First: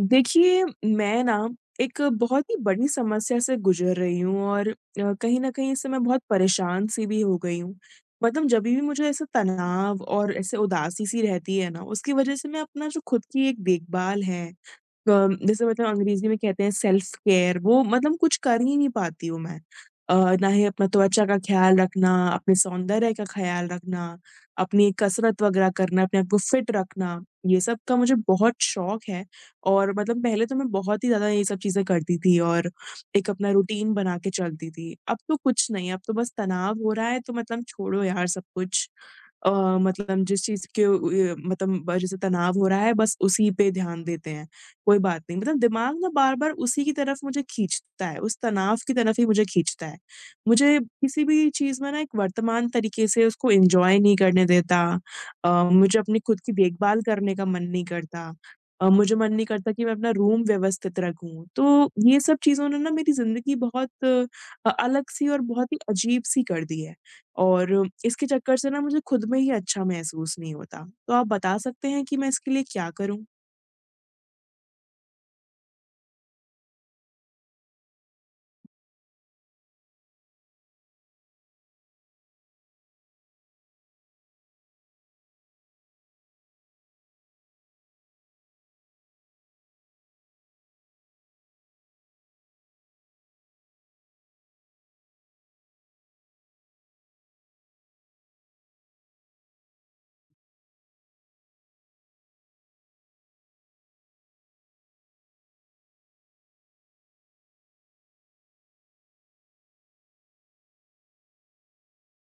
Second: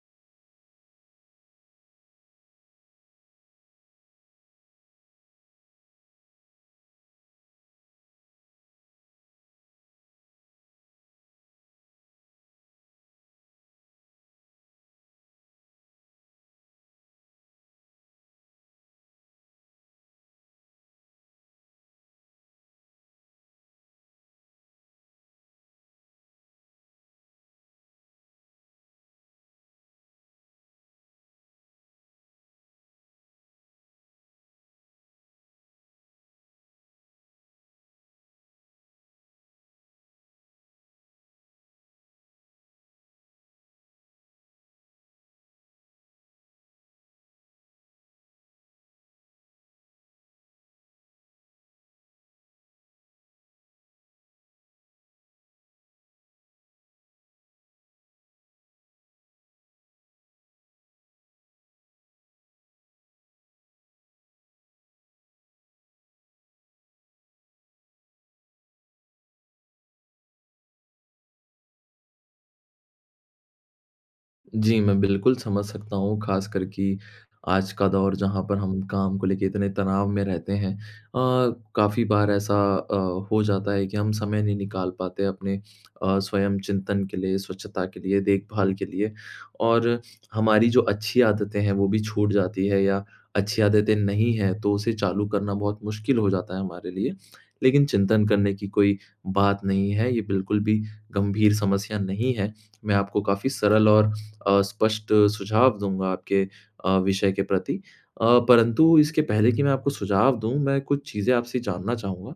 देखिए, मैं ना एक बहुत ही बड़ी समस्या से गुज़र रही हूँ और कहीं न कहीं इससे मैं बहुत परेशान-सी भी हो गई हूँ। मतलब जभी भी मुझे ऐसा तनाव और ऐसे उदासी-सी रहती है ना, उसकी वज़ह से मैं अपना जो खुद की एक देखभाल है अ, जैसे मतलब अंग्रेजी में कहते हैं सेल्फ केयर वो मतलब कुछ कर ही नहीं पाती हूँ मैं। अ, ना ही अपना त्वचा का ख़्याल रखना, अपने सौंदर्य का ख़्याल रखना, अपनी कसरत वग़ैरह करना, अपने आप को फ़िट रखना, ये सब का मुझे बहुत शौक है और मतलब पहले तो मैं बहुत ही ज़्यादा ये सब चीज़ें करती थी और एक अपना रूटीन बना के चलती थी। अब तो कुछ नहीं, अब तो बस तनाव हो रहा है तो मतलब छोड़ो यार सब कुछ। अ, मतलब जिस चीज़ के उ अ, मतलब ब जैसे तनाव हो रहा है बस उसी पे ध्यान देते हैं, कोई बात नहीं। मतलब दिमाग ना बार-बार उसी की तरफ मुझे खींचता है, उस तनाव की तरफ ही मुझे खींचता है। मुझे किसी भी चीज़ में ना एक वर्तमान तरीके से उसको एन्जॉय नहीं करने देता। मुझे अपनी खुद की देखभाल करने का मन नहीं करता। मुझे मन नहीं करता कि मैं अपना रूम व्यवस्थित रखूँ। तो ये सब चीज़ों ने ना मेरी ज़िंदगी बहुत अलग-सी और बहुत ही अजीब-सी कर दी है। और इसके चक्कर से ना मुझे खुद में ही अच्छा महसूस नहीं होता। तो आप बता सकते हैं कि मैं इसके लिए क्या करूँ? जी, मैं बिल्कुल समझ सकता हूँ, ख़ासकर कि आज का दौर जहाँ पर हम काम को लेके इतने तनाव में रहते हैं। काफ़ी बार ऐसा हो जाता है कि हम समय नहीं निकाल पाते अपने स्वयं चिंतन के लिए, स्वच्छता के लिए, देखभाल के लिए और हमारी जो अच्छी आदतें हैं, वो भी छूट जाती है, या अच्छी आदतें नहीं हैं, तो उसे चालू करना बहुत मुश्किल हो जाता है हमारे लिए। लेकिन चिंतन करने की कोई बात नहीं है, ये बिल्कुल भी गंभीर समस्या नहीं है। मैं आपको काफ़ी सरल और स्पष्ट सुझाव दूँगा आपके विषय के प्रति। परंतु इसके पहले कि मैं आपको सुझाव दूँ, मैं कुछ चीज़ें आपसे जानना चाहूँगा।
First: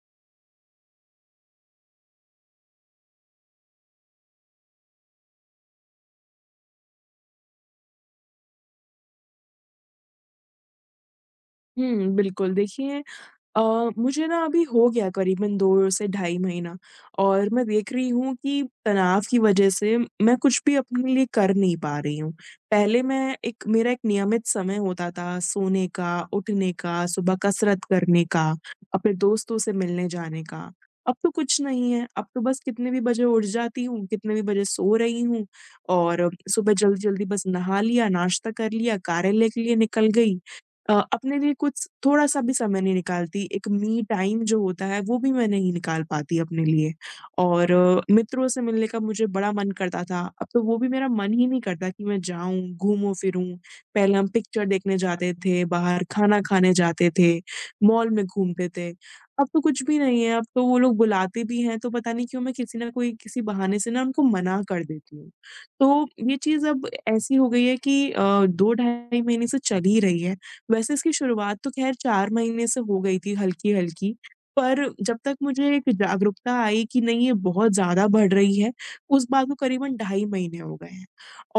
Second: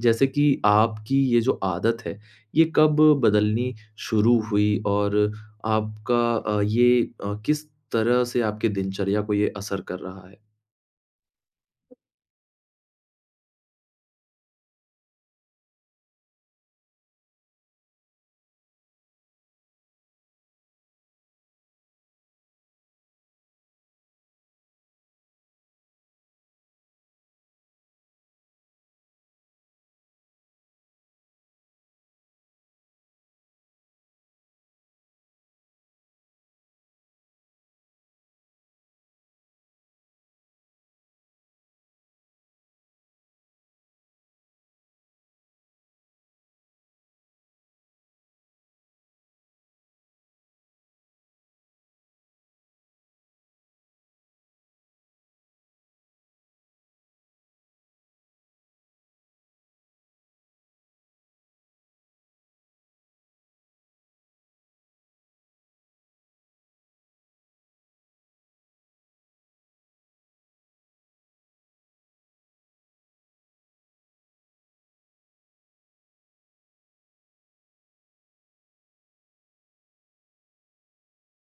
जैसे कि आपकी ये जो आदत है, ये कब बदलनी शुरू हुई, और आपका ये किस तरह से आपके दिनचर्या को ये असर कर रहा है? हुँ, बिल्कुल। देखिए अ, मुझे ना अभी हो गया करीबन 2 से ढाई महीना और मैं देख रही हूँ कि तनाव की वजह से मैं कुछ भी अपने लिए कर नहीं पा रही हूँ। पहले मैं एक मेरा एक नियमित समय होता था सोने का, उठने का, सुबह कसरत करने का, अपने दोस्तों से मिलने जाने का। अब तो कुछ नहीं है, अब तो बस कितने भी बजे उठ जाती हूँ, कितने भी बजे सो रही हूँ और सुबह जल्दी-जल्दी बस नहा लिया, नाश्ता कर लिया, कार्यालय के लिए निकल गई। अपने लिए कुछ थोड़ा-सा भी समय नहीं निकालती, एक मी टाइम जो होता है वो भी मैं नहीं निकाल पाती अपने लिए और मित्रों से मिलने का मुझे बड़ा मन करता था, अब तो वो भी मेरा मन ही नहीं करता कि मैं जाऊँ, घूमूँ-फिरूँ। पहले हम पिक्चर देखने जाते थे, बाहर खाना खाने जाते थे, मॉल में घूमते थे, अब तो कुछ भी नहीं है, अब तो वो लोग बुलाते भी हैं तो पता नहीं क्यों मैं किसी ना कोई किसी बहाने से ना उनको मना कर देती हूँ। तो ये चीज़ अब ऐसी हो गई है कि 2 ढाई महीने से चल ही रही है। वैसे इसकी शुरुआत तो ख़ैर 4 महीने से हो गई थी हल्की-हल्की, पर जब तक मुझे एक जागरूकता आई कि नहीं ये बहुत ज़्यादा बढ़ रही है, उस बात को करीबन ढाई महीने हो गए हैं।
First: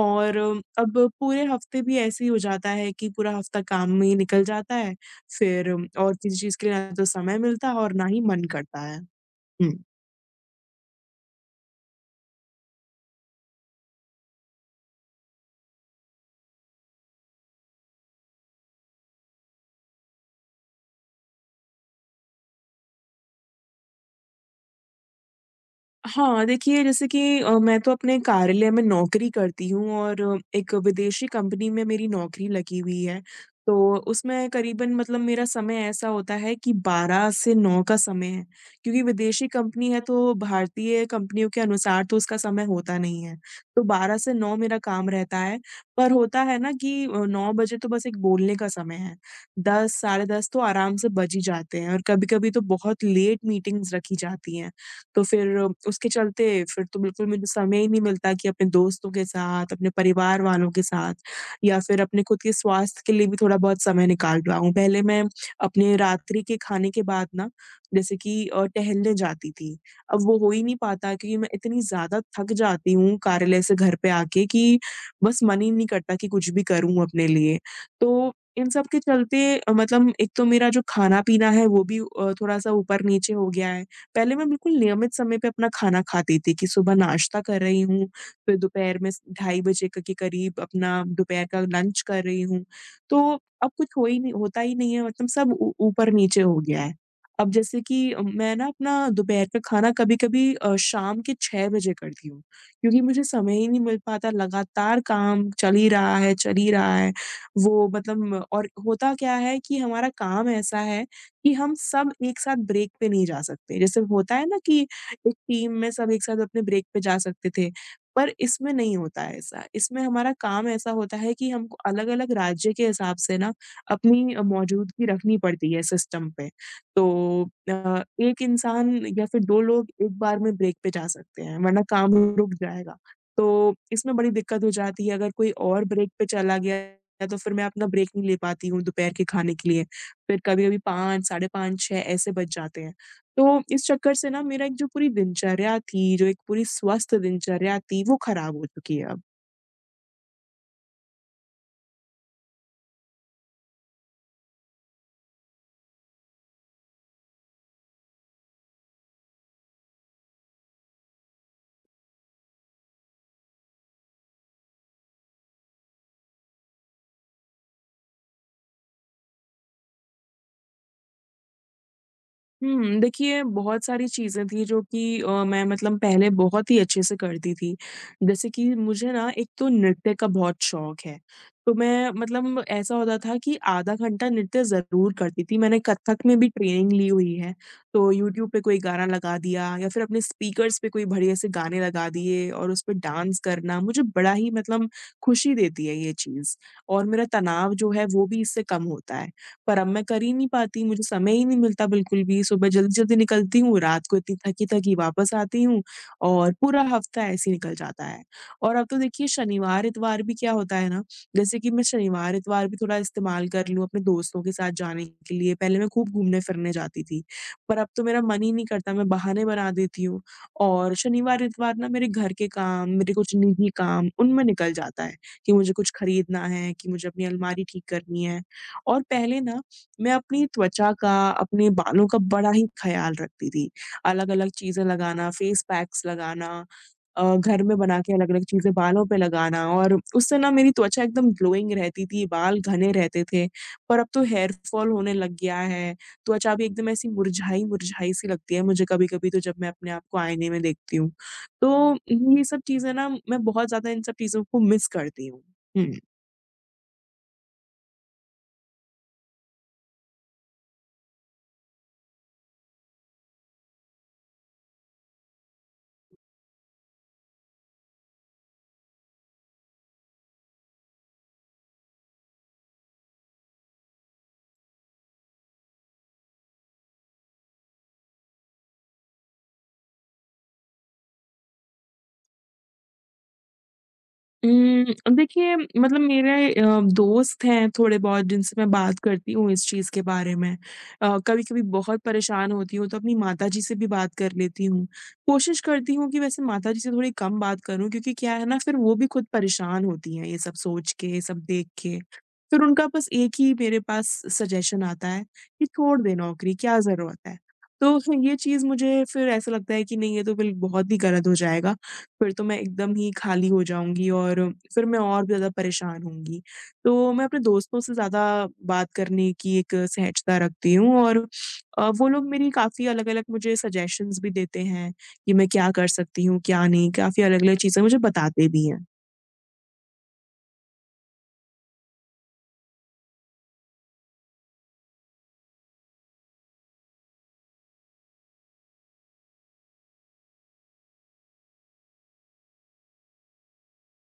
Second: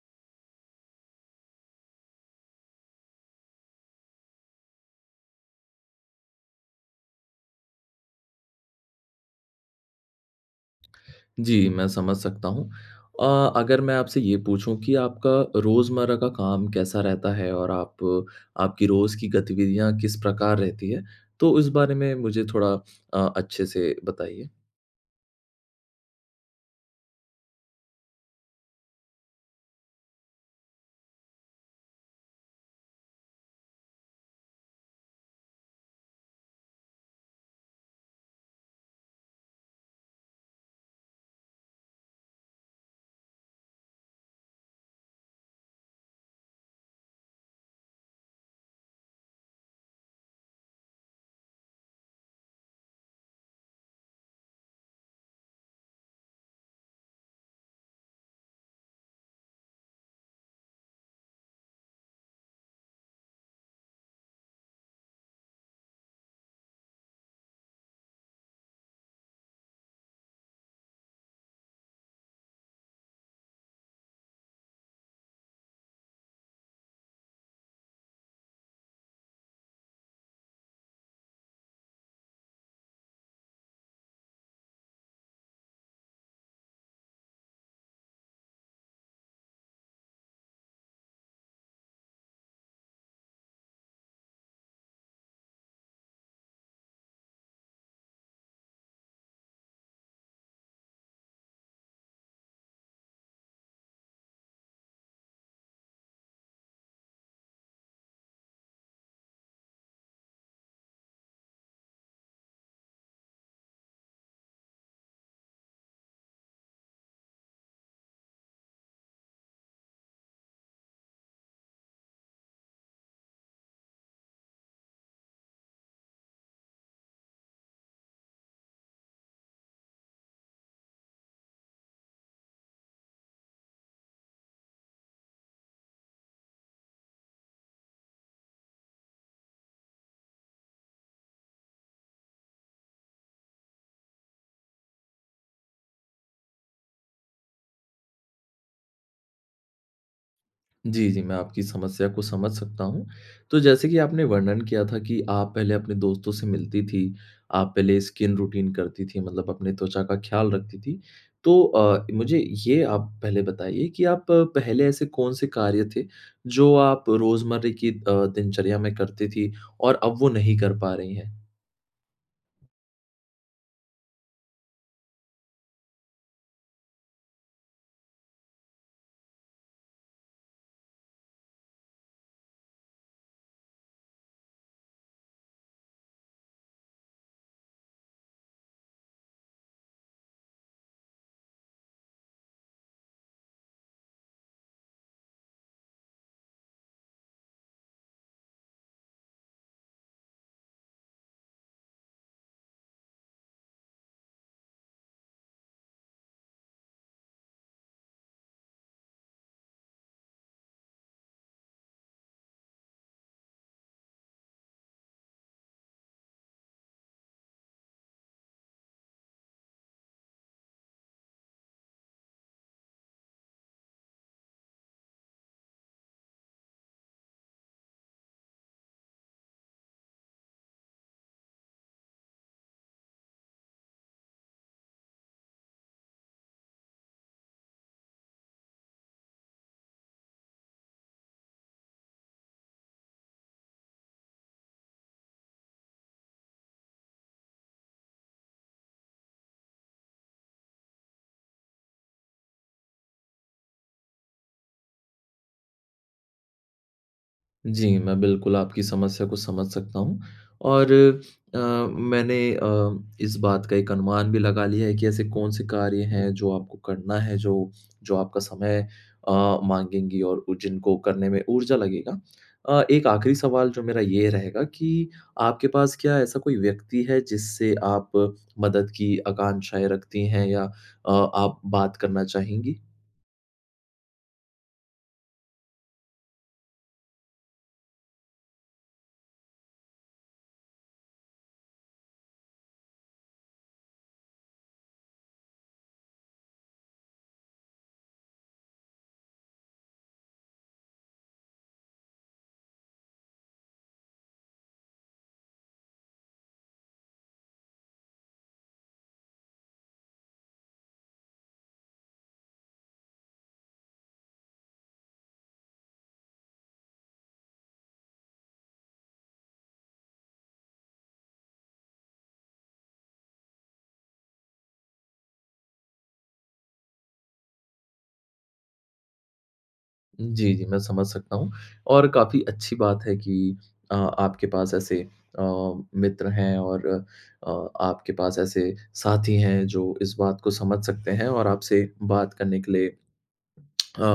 और अब पूरे हफ़्ते भी ऐसे ही हो जाता है कि पूरा हफ़्ता काम में ही निकल जाता है, फिर और किसी चीज़ के लिए ना तो समय मिलता है और ना ही मन करता है। हुँ। जी, मैं समझ सकता हूँ। अगर मैं आपसे ये पूछूँ कि आपका रोज़मर्रा का काम कैसा रहता है, और आप आपकी रोज़ की गतिविधियाँ किस प्रकार रहती है? तो इस बारे में मुझे थोड़ा अच्छे से बताइए। हाँ, देखिए जैसे कि मैं तो अपने कार्यालय में नौकरी करती हूँ और एक विदेशी कंपनी में मेरी नौकरी लगी हुई है। तो उसमें करीबन मतलब मेरा समय ऐसा होता है कि 12 से 9 का समय है, क्योंकि विदेशी कंपनी है तो भारतीय कंपनियों के अनुसार तो उसका समय होता नहीं है। तो 12 से 9 मेरा काम रहता है, पर होता है ना कि 9 बजे तो बस एक बोलने का समय है, 10 साढ़े 10 तो आराम से बज ही जाते हैं और कभी-कभी तो बहुत लेट मीटिंग्स रखी जाती हैं। तो फिर उसके चलते फिर तो बिल्कुल मुझे समय ही नहीं मिलता कि अपने दोस्तों के साथ, अपने परिवार वालों के साथ या फिर अपने खुद के स्वास्थ्य के लिए भी थोड़ा-बहुत समय निकाल पाऊँ। पहले मैं अपने रात्रि के खाने के बाद ना जैसे कि टहलने जाती थी। अब वो हो ही नहीं पाता क्योंकि मैं इतनी ज़्यादा थक जाती हूँ कार्यालय से घर पे आके कि बस मन ही नहीं करता कि कुछ भी करूँ अपने लिए। तो इन सब के चलते मतलब एक तो मेरा जो खाना-पीना है वो भी थोड़ा-सा ऊपर-नीचे हो गया है। पहले मैं बिल्कुल नियमित समय पे अपना खाना खाती थी कि सुबह नाश्ता कर रही हूँ, फिर दोपहर में स ढाई बजे क के करीब अपना दोपहर का लंच कर रही हूँ। तो अब कुछ हो ही नहीं होता ही नहीं है मतलब सब ऊ ऊपर-नीचे हो गया है। अब जैसे कि मैं ना अपना दोपहर का खाना कभी-कभी शाम के 6 बजे करती हूँ, क्योंकि मुझे समय ही नहीं मिल पाता लगातार काम चल ही रहा है, चल ही रहा है। वो मतलब और होता क्या है कि हमारा काम ऐसा है कि हम सब एक साथ ब्रेक पे नहीं जा सकते। जैसे होता है ना कि एक टीम में सब एक साथ अपने ब्रेक पे जा सकते थे, पर इसमें नहीं होता है ऐसा। इसमें हमारा काम ऐसा होता है कि हमको अलग-अलग राज्य के हिसाब से ना अपनी मौजूदगी रखनी पड़ती है सिस्टम पे। तो एक इंसान या फिर 2 लोग एक बार में ब्रेक पे जा सकते हैं, वरना काम रुक जाएगा। तो इसमें बड़ी दिक्कत हो जाती है, अगर कोई और ब्रेक पे चला गया तो फिर मैं अपना ब्रेक नहीं ले पाती हूँ दोपहर के खाने के लिए। फिर कभी-कभी 5, साढ़े 5, 6 ऐसे बज जाते हैं। तो इस चक्कर से ना मेरा एक जो पूरी दिनचर्या थी, जो एक पूरी स्वस्थ दिनचर्या थी, वो खराब हो चुकी है अब। जी, जी, मैं आपकी समस्या को समझ सकता हूँ। तो जैसे कि आपने वर्णन किया था कि आप पहले अपने दोस्तों से मिलती थी, आप पहले स्किन रूटीन करती थी, मतलब अपने त्वचा का ख़्याल रखती थी। तो मुझे ये आप पहले बताइए कि आप पहले ऐसे कौन-से कार्य थे, जो आप रोज़मर्रा की दिनचर्या में करती थी, और अब वो नहीं कर पा रही हैं? हुँ, देखिए बहुत सारी चीज़ें थी जो कि मैं मतलब पहले बहुत ही अच्छे से करती थी। जैसे कि मुझे ना एक तो नृत्य का बहुत शौक है, तो मैं मतलब ऐसा होता था कि आधा घंटा नृत्य ज़रूर करती थी। मैंने कथक में भी ट्रेनिंग ली हुई है, तो यूट्यूब पे कोई गाना लगा दिया या फिर अपने स्पीकर्स पे कोई बढ़िया से गाने लगा दिए और उस पे डांस करना मुझे बड़ा ही मतलब खुशी देती है ये चीज़ और मेरा तनाव जो है वो भी इससे कम होता है। पर अब मैं कर ही नहीं पाती, मुझे समय ही नहीं मिलता बिल्कुल भी, सुबह जल्दी-जल्दी निकलती हूँ, रात को इतनी थकी-थकी वापस आती हूँ और पूरा हफ्ता ऐसे ही निकल जाता है। और अब तो देखिए शनिवार, इतवार भी क्या होता है ना, जैसे कि मैं शनिवार, इतवार भी थोड़ा इस्तेमाल कर लूँ अपने दोस्तों के साथ जाने के लिए, पहले मैं खूब घूमने-फिरने जाती थी, पर अब तो मेरा मन ही नहीं करता, मैं बहाने बना देती हूँ और शनिवार, इतवार ना मेरे घर के काम, मेरे कुछ निजी काम, उनमें निकल जाता है कि मुझे कुछ खरीदना है, कि मुझे अपनी अलमारी ठीक करनी है। और पहले ना मैं अपनी त्वचा का, अपने बालों का बड़ा ही ख़्याल रखती थी। अलग-अलग चीज़ें लगाना, फेस पैक्स लगाना घर में बना के अलग-अलग चीज़ें बालों पे लगाना और उससे ना मेरी त्वचा एकदम ग्लोइंग रहती थी, बाल घने रहते थे। पर अब तो हेयर फॉल होने लग गया है, त्वचा भी एकदम ऐसी मुरझाई-मुरझाई सी लगती है मुझे कभी-कभी तो जब मैं अपने आप को आईने में देखती हूँ। तो ये सब चीज़ें ना मैं बहुत ज़्यादा इन सब चीज़ों को मिस करती हूँ। हुँ। जी, मैं बिल्कुल आपकी समस्या को समझ सकता हूँ, और मैंने इस बात का एक अनुमान भी लगा लिया है कि ऐसे कौन से कार्य हैं जो आपको करना है, जो जो आपका समय अ, माँगेंगी, और उ जिनको करने में ऊर्जा लगेगा। एक आखिरी सवाल जो मेरा ये रहेगा कि आपके पास क्या ऐसा कोई व्यक्ति है जिससे आप मदद की आकांक्षाएँ रखती हैं, या आप बात करना चाहेंगी? देखिए मतलब मेरे दोस्त हैं थोड़े बहुत जिनसे मैं बात करती हूँ इस चीज़ के बारे में। कभी-कभी बहुत परेशान होती हूँ तो अपनी माताजी से भी बात कर लेती हूँ। कोशिश करती हूँ कि वैसे माताजी से थोड़ी कम बात करूँ क्योंकि क्या है ना फिर वो भी खुद परेशान होती हैं ये सब सोच के, ये सब देख के। फिर उनका बस एक ही मेरे पास सजेशन आता है कि छोड़ दे नौकरी, क्या ज़रूरत है? तो ये चीज़ मुझे फिर ऐसा लगता है कि नहीं ये तो बिल बहुत ही गलत हो जाएगा। फिर तो मैं एकदम ही खाली हो जाऊँगी और फिर मैं और भी ज़्यादा परेशान होंगी। तो मैं अपने दोस्तों से ज़्यादा बात करने की एक सहजता रखती हूँ और वो लोग मेरी काफ़ी अलग-अलग मुझे सजेशंस भी देते हैं कि मैं क्या कर सकती हूँ, क्या नहीं, काफ़ी अलग-अलग चीज़ें मुझे बताते भी हैं। जी, जी, मैं समझ सकता हूँ, और काफ़ी अच्छी बात है कि आपके पास ऐसे अ, मित्र हैं, और आपके पास ऐसे साथी हैं जो इस बात को समझ सकते हैं और आपसे बात करने के लिए अ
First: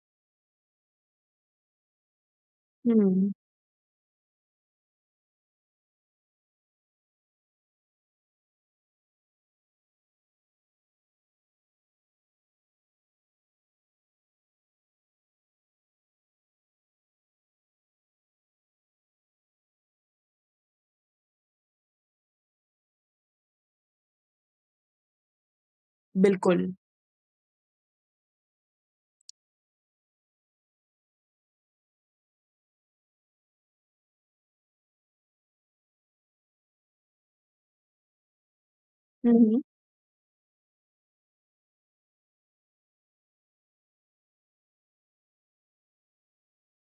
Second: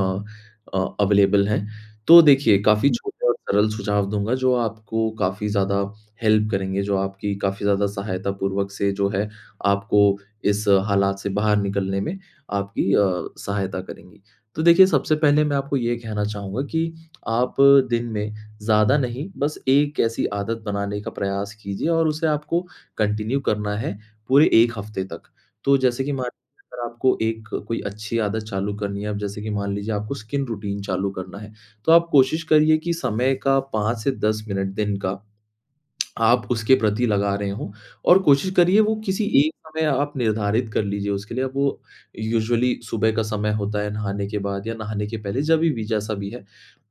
अवेलेबल हैं। तो देखिए, काफ़ी हुँ। छोटे हुँ, और सरल सुझाव दूँगा, जो आपको काफ़ी ज़्यादा हेल्प करेंगे, जो आपकी काफ़ी ज़्यादा सहायता पूर्वक से जो है आपको इस हालात से बाहर निकलने में आपकी सहायता करेंगी। तो देखिए, सबसे पहले मैं आपको ये कहना चाहूँगा कि आप दिन में ज़्यादा नहीं, बस एक ऐसी आदत बनाने का प्रयास कीजिए, और उसे आपको कंटिन्यू करना है पूरे 1 हफ़्ते तक। तो जैसे कि मान बिल्कुल। अगर आपको एक कोई अच्छी आदत चालू करनी है, अब जैसे कि मान लीजिए आपको स्किन रूटीन चालू करना है, तो आप कोशिश करिए कि समय का 5 से 10 मिनट दिन का आप उसके प्रति लगा रहे हों, और कोशिश करिए वो किसी हुँ, एक हुँ। समय आप निर्धारित कर लीजिए उसके लिए। अब वो यूजुअली सुबह का समय होता है, नहाने के बाद या नहाने के पहले, जभी भी जैसा भी है,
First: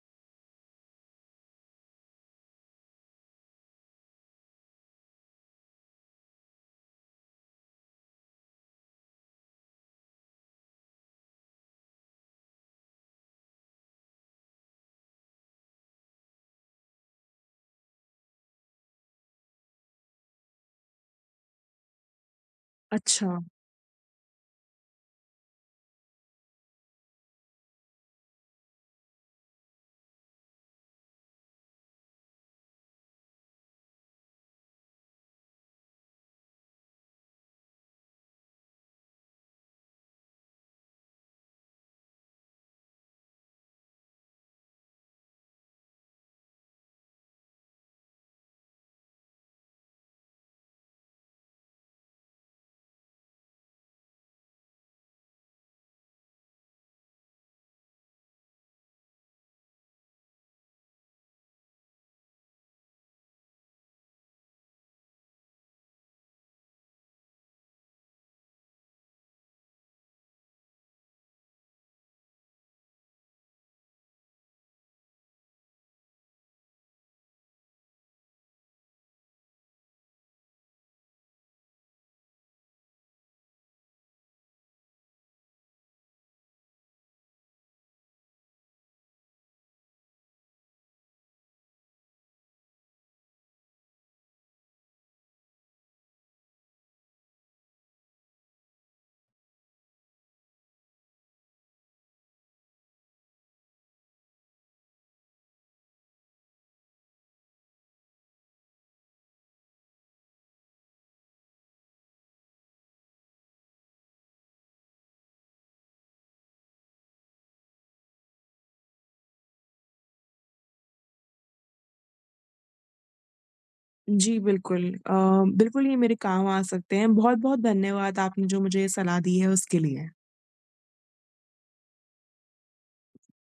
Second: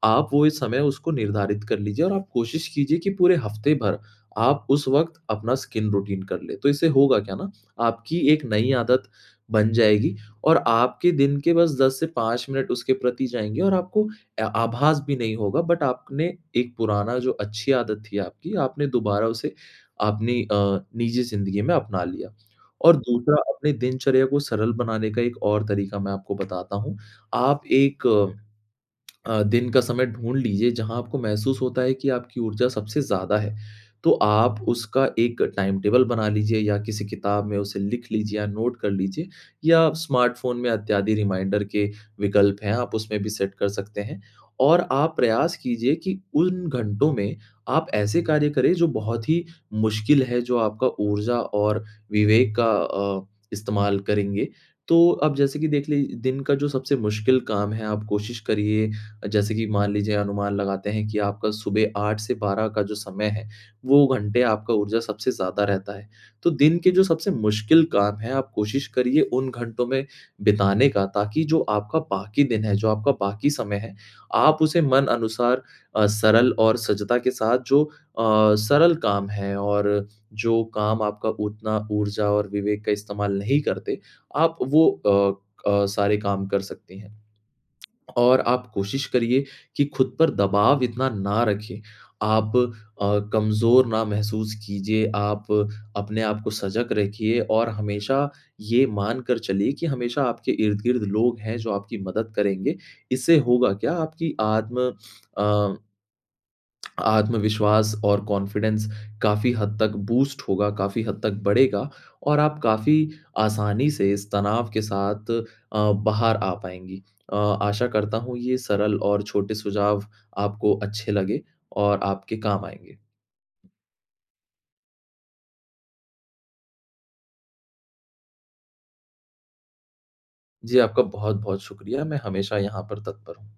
आप वो इस समय उसको निर्धारित कर लीजिए, और आप कोशिश कीजिए कि पूरे हफ्ते भर आप उस वक़्त अपना स्किन रूटीन कर लें। तो इससे होगा क्या ना, आपकी एक नई आदत बन जाएगी, और आपके दिन के बस 10 से 5 मिनट उसके प्रति जाएँगे, और आपको आभास भी नहीं होगा, बट आपने एक पुराना जो अच्छी आदत थी आपकी, आपने दोबारा उसे अपनी निजी ज़िंदगी में अपना लिया। और दूसरा, अच्छा। अपने दिनचर्या को सरल बनाने का एक और तरीका मैं आपको बताता हूँ। आप एक दिन का समय ढूँढ लीजिए, जहाँ आपको महसूस होता है कि आपकी ऊर्जा सबसे ज़्यादा है। तो आप उसका एक टाइम टेबल बना लीजिए, या किसी किताब में उसे लिख लीजिए या नोट कर लीजिए, या स्मार्टफ़ोन में इत्यादि रिमाइंडर के विकल्प हैं, आप उसमें भी सेट कर सकते हैं। और आप प्रयास कीजिए कि उन घंटों में आप ऐसे कार्य करें जो बहुत ही मुश्किल है, जो आपका ऊर्जा और विवेक का इस्तेमाल करेंगे। तो अब, जैसे कि देख ली दिन का जो सबसे मुश्किल काम है, आप कोशिश करिए, जैसे कि मान लीजिए अनुमान लगाते हैं कि आपका सुबह 8 से 12 का जो समय है, वो घंटे आपका ऊर्जा सबसे ज़्यादा रहता है। तो दिन के जो सबसे मुश्किल काम है, आप कोशिश करिए उन घंटों में बिताने का, ताकि जो आपका बाकी दिन है, जो आपका बाकी समय है, आप उसे मन अनुसार सरल और सजता के साथ, जो सरल काम है और जो काम आपका उतना ऊर्जा और विवेक का इस्तेमाल नहीं करते, आप वो क सारे काम कर सकती हैं। और आप कोशिश करिए कि खुद पर दबाव इतना ना रखें। आप कमज़ोर ना महसूस कीजिए, आप अपने आप को सजग रखिए, और हमेशा ये मानकर चलिए कि हमेशा आपके इर्द-गिर्द लोग हैं जो आपकी मदद करेंगे। इससे होगा क्या, आपकी अ आत्मविश्वास और कॉन्फिडेंस काफ़ी हद तक बूस्ट होगा, काफ़ी हद तक बढ़ेगा, और आप काफ़ी आसानी से इस तनाव के साथ बाहर आ पाएँगी। अ, आशा करता हूँ ये सरल और छोटे सुझाव आपको अच्छे लगे, और आपके काम आएँगे। जी, बिल्कुल। बिल्कुल ये मेरे काम आ सकते हैं। बहुत-बहुत धन्यवाद आपने जो मुझे ये सलाह दी है उसके लिए। जी, आपका बहुत-बहुत शुक्रिया, मैं हमेशा यहाँ पर तत्पर हूँ।